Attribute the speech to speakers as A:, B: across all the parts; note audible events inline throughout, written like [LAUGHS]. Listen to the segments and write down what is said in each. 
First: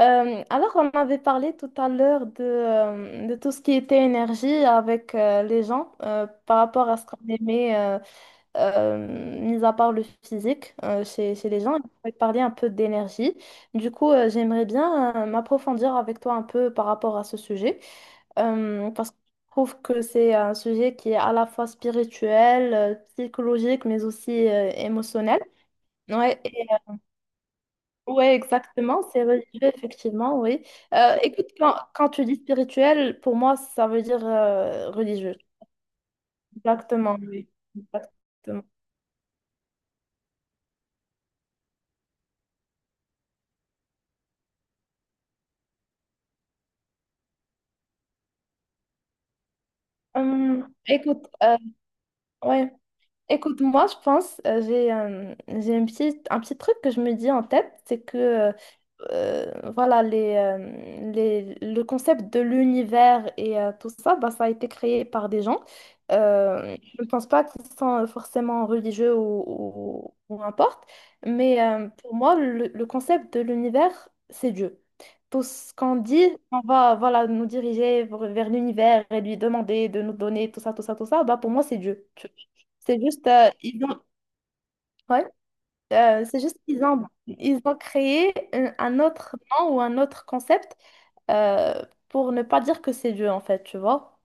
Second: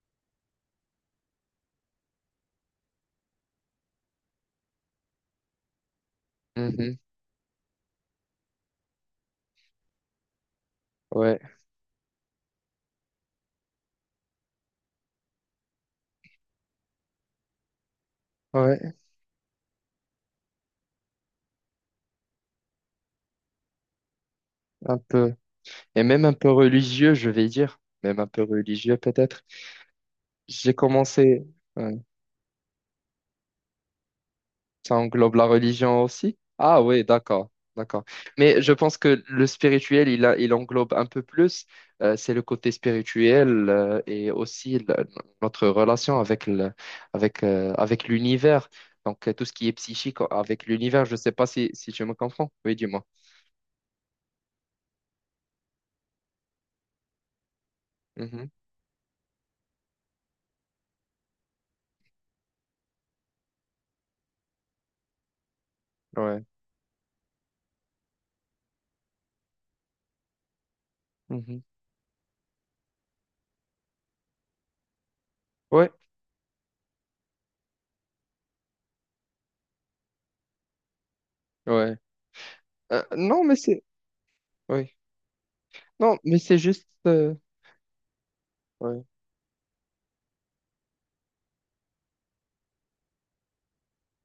A: Alors, on avait parlé tout à l'heure de tout ce qui était énergie avec les gens par rapport
B: Mhm.
A: à ce qu'on aimait, mis à part le physique chez,
B: Ouais,
A: chez les gens. On avait parlé un peu d'énergie. Du coup, j'aimerais bien m'approfondir avec toi un peu par rapport à ce sujet
B: ouais,
A: parce que je trouve que c'est un sujet qui est à la fois spirituel, psychologique, mais aussi
B: un peu.
A: émotionnel.
B: Et même un
A: Ouais,
B: peu religieux, je vais dire. Même
A: oui,
B: un peu religieux,
A: exactement, c'est
B: peut-être.
A: religieux, effectivement, oui.
B: J'ai
A: Euh,
B: commencé.
A: écoute, quand,
B: Ouais.
A: quand tu dis spirituel, pour moi, ça veut dire
B: Ça englobe
A: religieux.
B: la religion aussi? Ah oui,
A: Exactement, oui.
B: d'accord, d'accord. Mais
A: Exactement.
B: je pense que le spirituel, il englobe un peu plus. C'est le côté spirituel et aussi notre relation avec avec, avec l'univers. Donc, tout ce qui est psychique avec
A: Hum,
B: l'univers. Je ne
A: écoute,
B: sais pas si tu me comprends.
A: ouais.
B: Oui, dis-moi.
A: Écoute, moi, je pense, j'ai un petit truc que je me dis en tête, c'est que
B: Mhm.
A: voilà, le concept de l'univers et tout ça, bah, ça a été créé par des gens.
B: Ouais.
A: Je ne pense pas qu'ils sont forcément religieux ou, importe,
B: Mhm.
A: mais pour moi, le concept de l'univers, c'est Dieu. Tout ce
B: Ouais.
A: qu'on dit, on va voilà, nous diriger vers l'univers et lui demander de nous donner tout ça, tout ça, tout ça, bah, pour moi, c'est
B: Ouais.
A: Dieu. C'est juste,
B: Non, mais
A: ils
B: c'est
A: ont,
B: oui.
A: ouais,
B: Non, mais
A: c'est juste
B: c'est
A: qu'ils
B: juste.
A: ont, ils ont créé un
B: Ouais.
A: autre nom ou un autre concept euh, pour ne pas dire que c'est Dieu, en fait, tu vois.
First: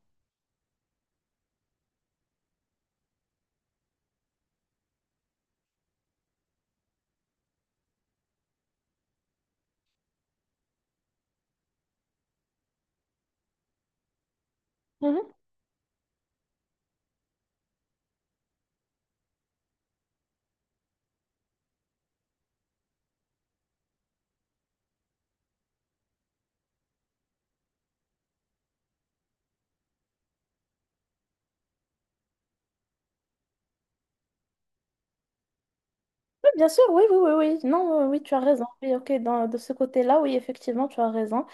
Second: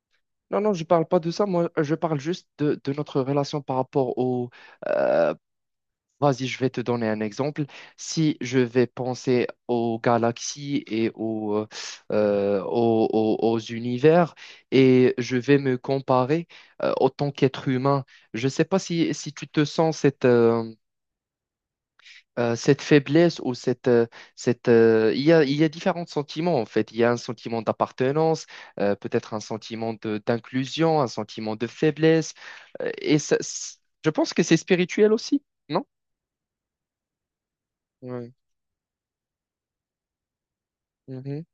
B: Non, non, je parle pas de ça. Moi, je parle juste de notre relation par rapport au. euh, Vas-y, je vais te donner un exemple. Si je vais penser aux galaxies et aux, aux univers et
A: Mhm.
B: je vais me comparer en tant qu'être humain, je sais pas si tu te sens cette. Cette faiblesse ou cette, il y a différents sentiments en fait. Il y a un sentiment d'appartenance, peut-être un sentiment d'inclusion, un sentiment de faiblesse. Euh, et ça, c- je pense que c'est spirituel aussi, non?
A: Oui, bien sûr, oui, oui, oui, oui. Non, oui,
B: Ouais.
A: tu as raison. Oui, ok, dans, de ce côté-là, oui, effectivement, tu as
B: Mhm.
A: raison.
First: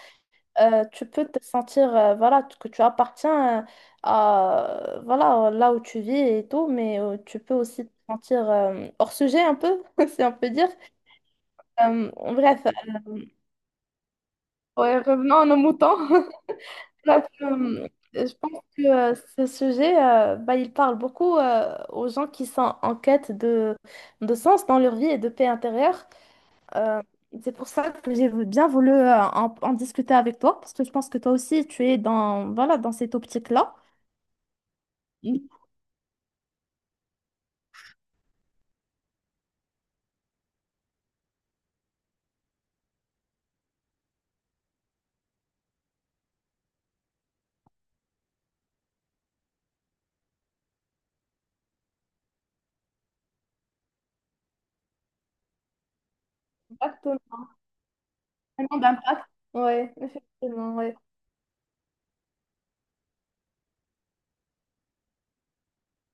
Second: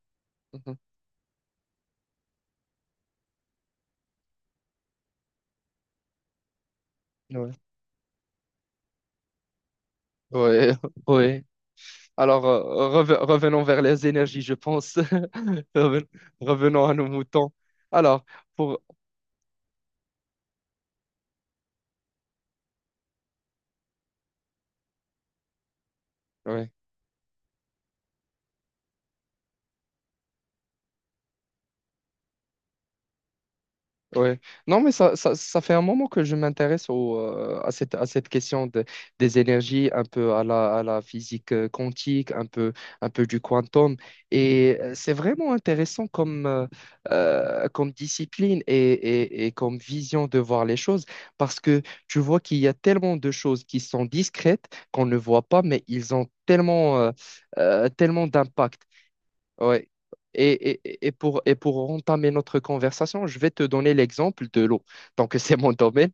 B: Mhm.
A: Tu peux te sentir, voilà, que tu appartiens à, voilà, là où tu vis et tout, mais tu
B: Ouais.
A: peux aussi te sentir hors sujet un peu, [LAUGHS] si on peut dire.
B: Ouais. [LAUGHS] Ouais.
A: Euh,
B: Alors,
A: bref,
B: revenons vers les énergies, je pense.
A: ouais, revenons à nos
B: [LAUGHS]
A: moutons.
B: Reven-
A: [LAUGHS]
B: Revenons à nos
A: Donc,
B: moutons. Alors,
A: je pense
B: pour...
A: que ce sujet, bah, il parle beaucoup aux gens qui sont en quête de, sens dans leur vie et de paix intérieure.
B: ouais.
A: Euh, c'est pour ça que bien voulu en, en discuter avec toi, parce que je pense que toi aussi, tu es dans, voilà, dans cette optique-là.
B: Ouais. Non, mais
A: Mhm.
B: ça fait un moment que je m'intéresse au, à cette question des énergies, un peu à la physique quantique, un peu du quantum. Et c'est vraiment intéressant comme, comme discipline et comme vision de voir les choses parce que tu vois qu'il y a tellement de choses qui sont discrètes qu'on ne voit pas, mais ils ont tellement,
A: Exactement.
B: tellement
A: Vraiment
B: d'impact.
A: d'impact.
B: Ouais.
A: Ouais, effectivement, ouais.
B: Et pour entamer notre conversation, je vais te donner l'exemple de l'eau. Donc, [LAUGHS] c'est mon domaine.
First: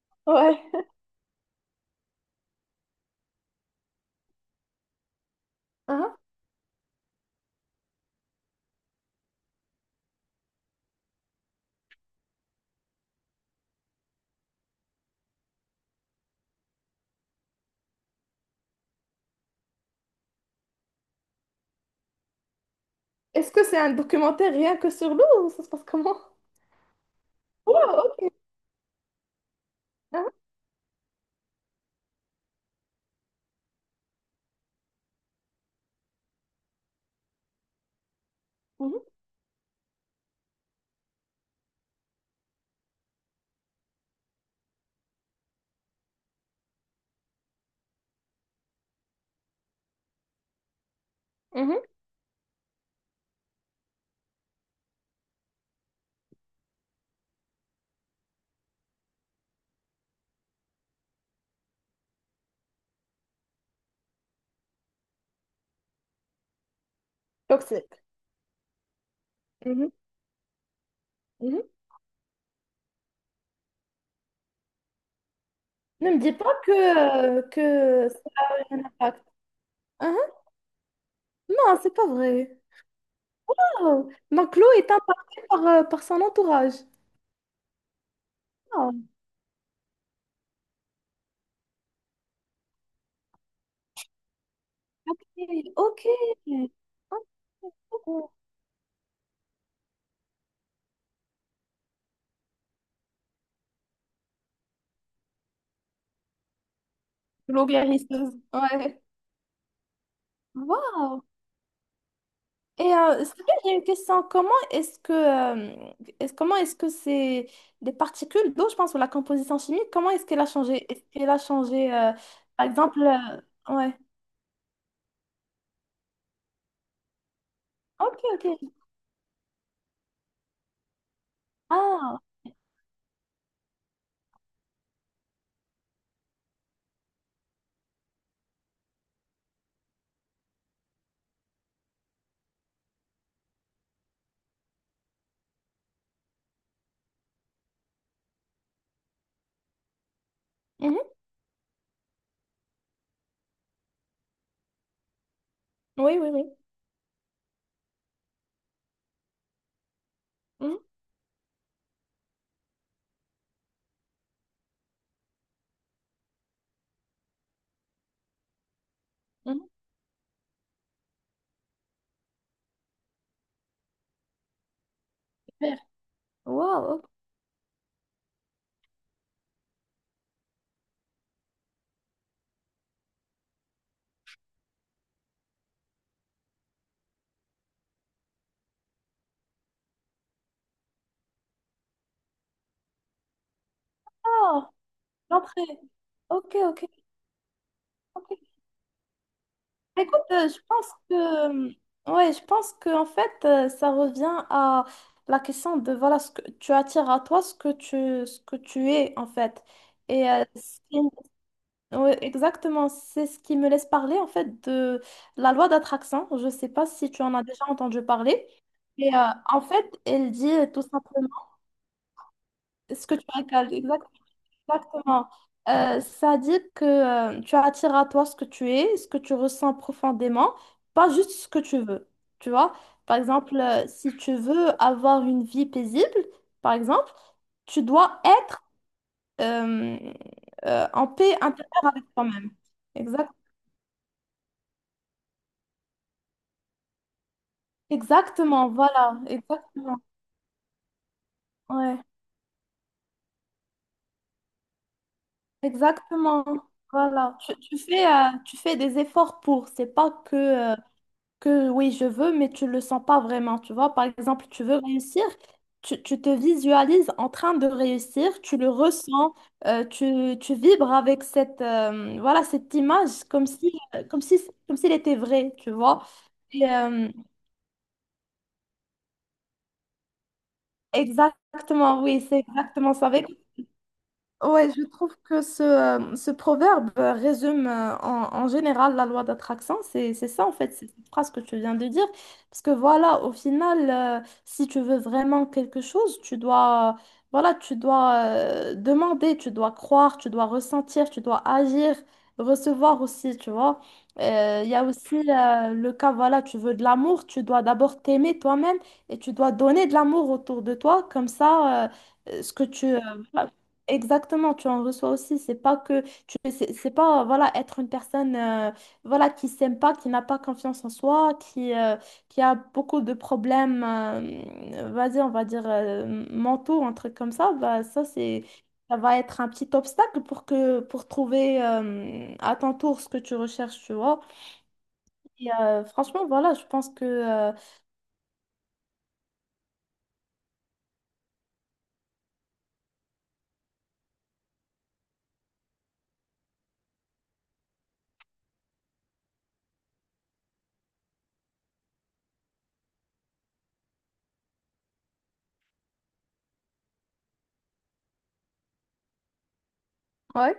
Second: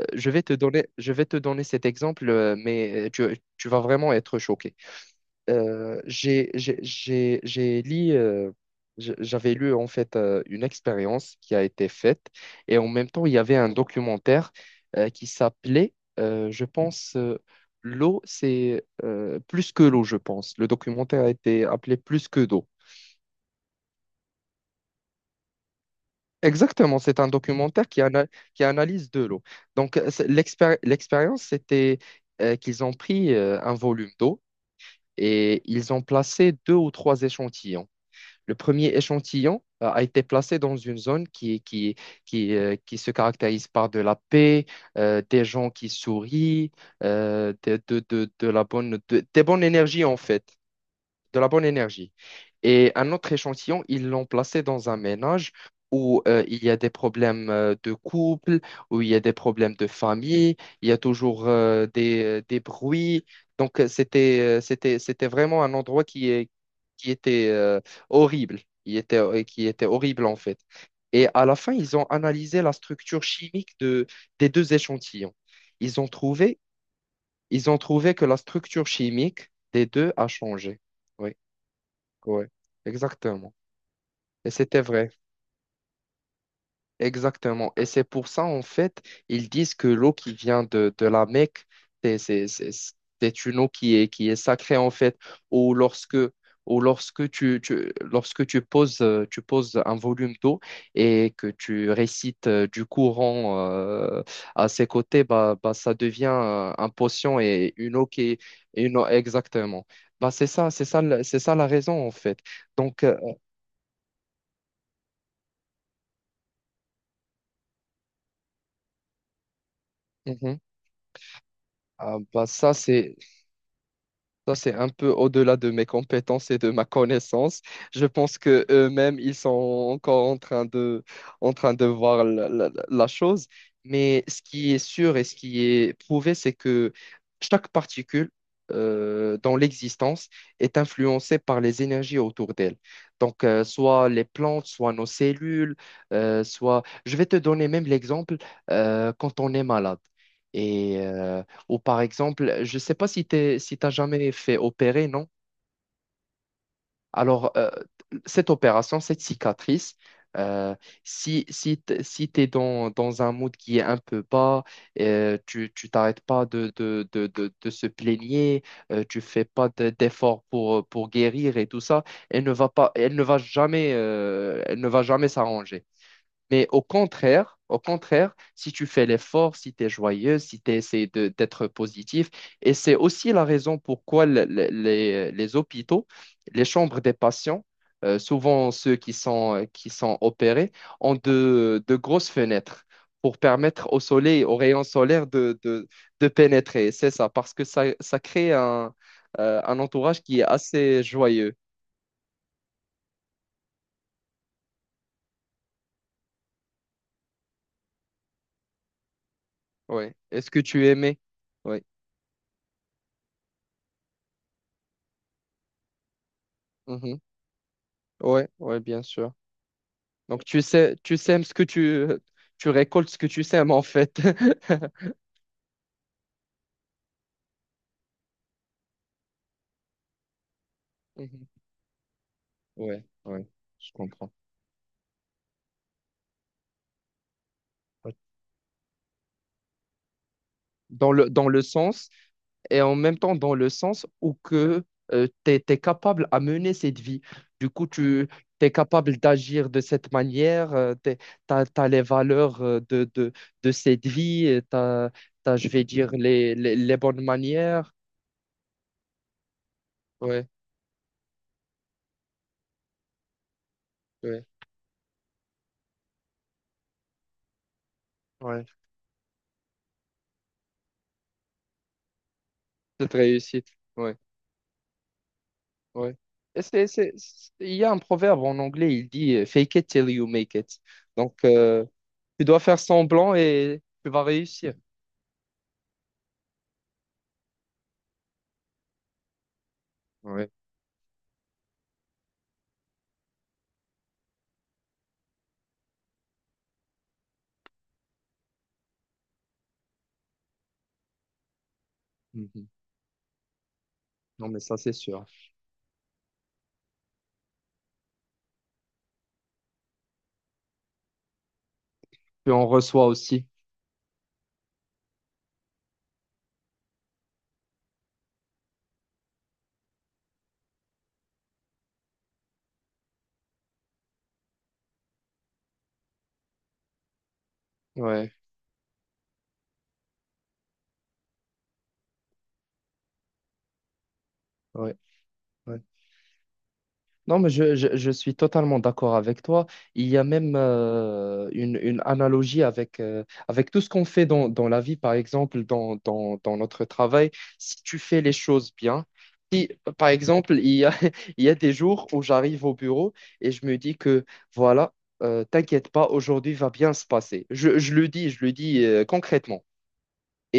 A: Ouais.
B: Je vais te donner cet exemple, tu vas vraiment être choqué.
A: Hein?
B: J'ai lu, j'avais lu en fait une expérience qui a été faite et en même temps, il y avait un documentaire qui s'appelait, je pense, L'eau, c'est plus que l'eau, je pense. Le documentaire a été appelé Plus que d'eau.
A: Est-ce que c'est un documentaire rien que sur l'eau ou ça se passe comment?
B: Exactement, c'est un
A: Ouais,
B: documentaire
A: ok.
B: qui analyse de l'eau. Donc,
A: Hein?
B: l'expérience, c'était qu'ils ont pris un volume d'eau et ils ont placé deux ou trois échantillons. Le premier
A: Mhm.
B: échantillon a été placé dans une zone qui se caractérise par de la paix, des gens qui sourient, de la bonne, de- des bonnes énergies en fait de la bonne
A: Mhm.
B: énergie. Et un autre échantillon, ils l'ont placé dans un ménage où il y a des problèmes de couple, où il y a des problèmes de famille, il y a toujours des bruits. Donc, c'était vraiment un endroit qui était
A: Toxique.
B: horrible, qui était
A: Mhm.
B: horrible en fait. Et à la
A: Mhm.
B: fin, ils ont analysé la structure chimique des deux échantillons. Ils ont
A: Ne me dis pas
B: trouvé,
A: que,
B: ils ont trouvé
A: ça
B: que la
A: a un
B: structure
A: impact.
B: chimique des deux
A: Hein?
B: a changé. Oui,
A: Non, c'est pas
B: ouais,
A: vrai.
B: exactement.
A: Oh.
B: Et
A: Donc l'eau
B: c'était
A: est
B: vrai,
A: impactée par, son entourage.
B: exactement. Et c'est pour ça, en
A: Ah,
B: fait, ils disent que l'eau qui vient de la Mecque, c'est c'est- c'est- c'est une eau qui est sacrée, en fait,
A: ok.
B: ou
A: Ok.
B: lorsque,
A: Oh,
B: lorsque tu poses un volume d'eau et que tu récites du courant à ses côtés, bah, ça devient un potion
A: l'eau
B: et une eau
A: guérisseuse.
B: qui est une
A: Ouais.
B: eau, exactement. C'est ça,
A: Wow.
B: c'est ça la raison, en fait.
A: Et
B: Donc,
A: c'est bien, j'ai une question. Comment est-ce que, comment est-ce que c'est des particules d'eau, je pense, ou la composition chimique, comment est-ce qu'elle a
B: euh,
A: changé? Est-ce qu'elle a changé,
B: Ah bah
A: par
B: ça
A: exemple,
B: c'est
A: ouais.
B: ça c'est un peu au-delà de mes compétences et de ma connaissance. Je
A: Ok,
B: pense
A: ok.
B: que eux-mêmes ils sont encore en train de
A: Ah.
B: voir la, la chose. Mais ce qui est sûr et ce qui est prouvé, c'est que chaque particule dans l'existence est influencée par les énergies autour d'elle. Donc soit les plantes, soit nos cellules, soit je vais te donner même l'exemple quand on est malade. Et
A: Mhm.
B: ou par exemple, je ne sais pas si t'as jamais fait opérer, non?
A: Oui, oui, oui.
B: Alors, cette opération, cette cicatrice, euh,
A: Mhm.
B: si tu es dans un mood qui est un peu bas, tu t'arrêtes pas de se plaigner, tu fais
A: Mhm,
B: pas d'efforts pour guérir et tout ça, elle ne va pas, elle ne va jamais, elle ne va jamais
A: super.
B: s'arranger. Mais
A: Wow, ok.
B: au contraire, si tu fais l'effort, si tu es joyeux, si tu essaies de, d'être positif, et c'est aussi la raison pourquoi les hôpitaux, les chambres des patients, souvent ceux qui sont opérés, ont de grosses fenêtres pour permettre au soleil, aux
A: Oh,
B: rayons solaires
A: l'entrée.
B: de
A: Ok, ok,
B: pénétrer. C'est ça, parce que ça
A: ok.
B: crée un
A: Bah, écoute,
B: entourage qui est
A: je pense
B: assez joyeux.
A: que, ouais, je pense que en fait, ça revient à la question de voilà, ce que tu attires à toi, ce que tu es en fait.
B: Ouais.
A: Et
B: Est-ce que tu aimais? Oui.
A: ouais, exactement, c'est ce qui me laisse parler en fait de la loi d'attraction. Je ne sais pas si
B: Mhm.
A: tu en as déjà entendu parler.
B: Ouais, bien
A: Et
B: sûr.
A: en fait, elle
B: Donc,
A: dit
B: tu
A: tout
B: sais, tu
A: simplement
B: sèmes ce que tu
A: ce
B: récoltes
A: que
B: ce
A: tu
B: que
A: as.
B: tu sèmes, en
A: Exactement.
B: fait. [LAUGHS]
A: Exactement. Ça dit que tu attires à toi ce que tu es, ce que tu ressens profondément, pas juste
B: Mhm.
A: ce que tu veux. Tu vois?
B: Ouais,
A: Par
B: ouais,
A: exemple,
B: je
A: si
B: comprends.
A: tu veux avoir une vie paisible, par exemple, tu
B: Ouais.
A: dois être euh, en
B: Dans
A: paix
B: dans le
A: intérieure avec
B: sens,
A: toi-même.
B: et en même
A: Exact
B: temps dans le sens où que tu es, capable à mener cette vie. Du coup, tu
A: Exactement,
B: es capable
A: voilà,
B: d'agir de
A: exactement.
B: cette manière, tu as, les
A: Ouais,
B: valeurs de cette vie, tu as, je vais dire,
A: exactement.
B: les bonnes
A: Voilà. Tu, tu
B: manières.
A: fais, euh, tu fais des efforts pour. C'est pas que.
B: Ouais,
A: euh, que oui, je veux, mais tu le sens pas vraiment, tu vois. Par
B: ouais,
A: exemple, tu veux réussir, tu te visualises en train de réussir, tu
B: ouais.
A: le ressens, tu vibres avec cette, voilà, cette
B: Cette
A: image comme
B: réussite.
A: si,
B: Ouais.
A: comme si, comme s'il était vrai, tu vois.
B: Ouais. Et
A: Et,
B: il y a un proverbe en anglais, il dit fake it till you make it. Donc,
A: exactement, oui, c'est
B: tu dois faire
A: exactement ça. Avec.
B: semblant et tu vas
A: Ouais,
B: réussir.
A: je trouve que ce proverbe résume en général la loi d'attraction. C'est ça,
B: Ouais.
A: en fait, c'est cette phrase que tu viens de dire. Parce que voilà, au final, si tu veux vraiment quelque chose, tu dois, voilà, tu dois demander, tu dois croire, tu dois ressentir, tu dois agir,
B: Mhm.
A: recevoir aussi, tu vois.
B: Non, mais
A: Il y
B: ça,
A: a
B: c'est
A: aussi
B: sûr.
A: le cas, voilà, tu veux de l'amour, tu dois d'abord t'aimer toi-même et tu dois donner de l'amour autour de toi. Comme ça, euh,
B: Puis
A: ce que
B: on
A: tu...
B: reçoit aussi.
A: euh, exactement, tu en reçois aussi. C'est pas que tu, c'est pas voilà être une personne voilà qui s'aime pas, qui n'a pas confiance en soi, qui a beaucoup de problèmes, vas-y, on va dire mentaux, un truc comme ça. Bah
B: Ouais,
A: ça va être un petit obstacle pour que pour trouver à ton tour ce que tu recherches, tu vois.
B: ouais,
A: Et
B: ouais.
A: franchement, voilà, je pense que
B: Non, mais
A: euh,
B: je suis totalement d'accord avec toi. Il y a même une analogie avec, avec tout ce qu'on fait dans, la vie, par exemple, dans notre travail. Si tu fais les choses bien, si, par exemple, [LAUGHS] il y a des jours où j'arrive au bureau et je me dis que, voilà, t'inquiète pas, aujourd'hui va bien se passer. Je le dis concrètement.
A: Ouais.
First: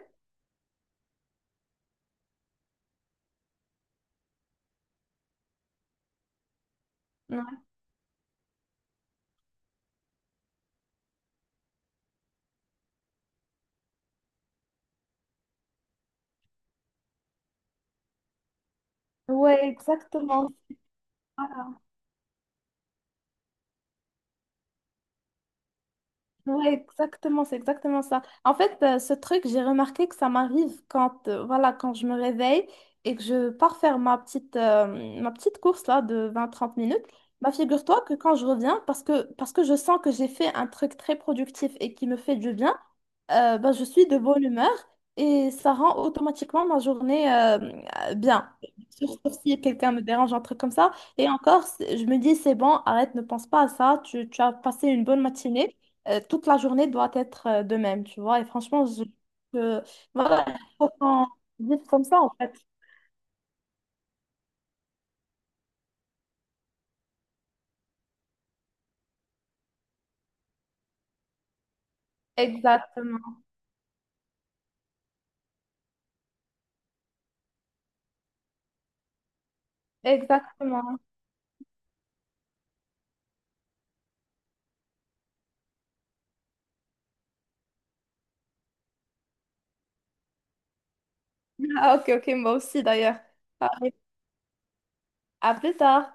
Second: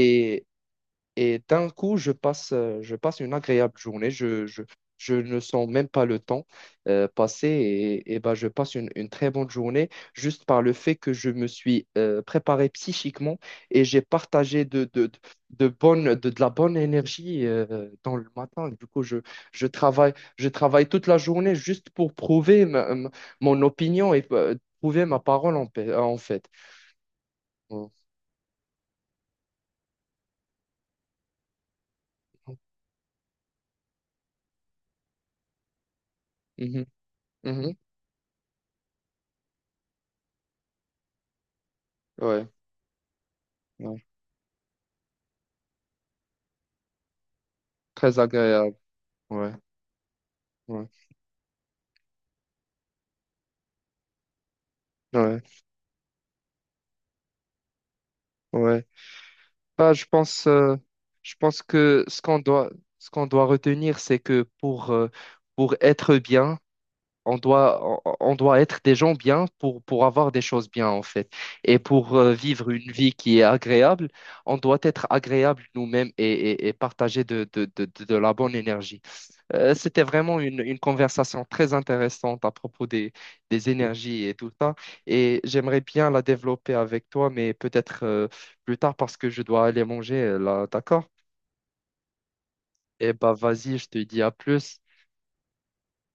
B: Et d'un coup, je passe une agréable journée. Je ne sens même pas le temps passer et ben, je passe une très bonne journée juste par le fait que je me suis préparé psychiquement et j'ai partagé de la bonne énergie dans le matin. Du coup, je,
A: Ouais,
B: je
A: exactement.
B: travaille toute la journée juste pour prouver mon opinion et prouver ma parole en, en fait.
A: Ouais, exactement, c'est exactement ça. En fait, ce truc, j'ai remarqué que ça m'arrive quand, voilà, quand je me réveille et que je pars faire ma petite course là de vingt trente
B: Mhm,
A: minutes. Bah,
B: mhm,
A: figure-toi que quand je reviens, parce que je sens que j'ai fait un truc très productif et qui me fait
B: ouais,
A: du bien, bah, je
B: ouais.
A: suis de bonne humeur et ça rend automatiquement ma journée
B: Très
A: bien.
B: agréable.
A: Sur
B: Ouais.
A: si quelqu'un me dérange, un truc comme
B: Ouais,
A: ça. Et encore, je me dis, c'est bon, arrête, ne pense pas à ça. Tu as passé une bonne
B: ouais,
A: matinée. Toute la journée doit être de même, tu vois. Et
B: ouais.
A: franchement, je-
B: Bah,
A: voilà, il faut qu'on
B: je pense
A: vive comme
B: que
A: ça,
B: ce
A: en
B: qu'on
A: fait.
B: doit, Ce qu'on doit retenir, c'est que pour être bien, on doit, on doit être des gens bien pour avoir des choses bien, en fait. Et pour vivre une vie qui
A: Exactement,
B: est agréable, on doit être agréable nous-mêmes et partager de la bonne énergie. Une
A: exactement. [LAUGHS]
B: conversation très intéressante à propos des énergies et tout ça. Et j'aimerais bien la développer avec toi, mais peut-être plus tard parce que je dois aller manger là, d'accord?
A: Ah, ok, ok, moi aussi
B: Eh
A: d'ailleurs.
B: bah
A: Ah,
B: vas-y, je te dis à plus.
A: à plus tard.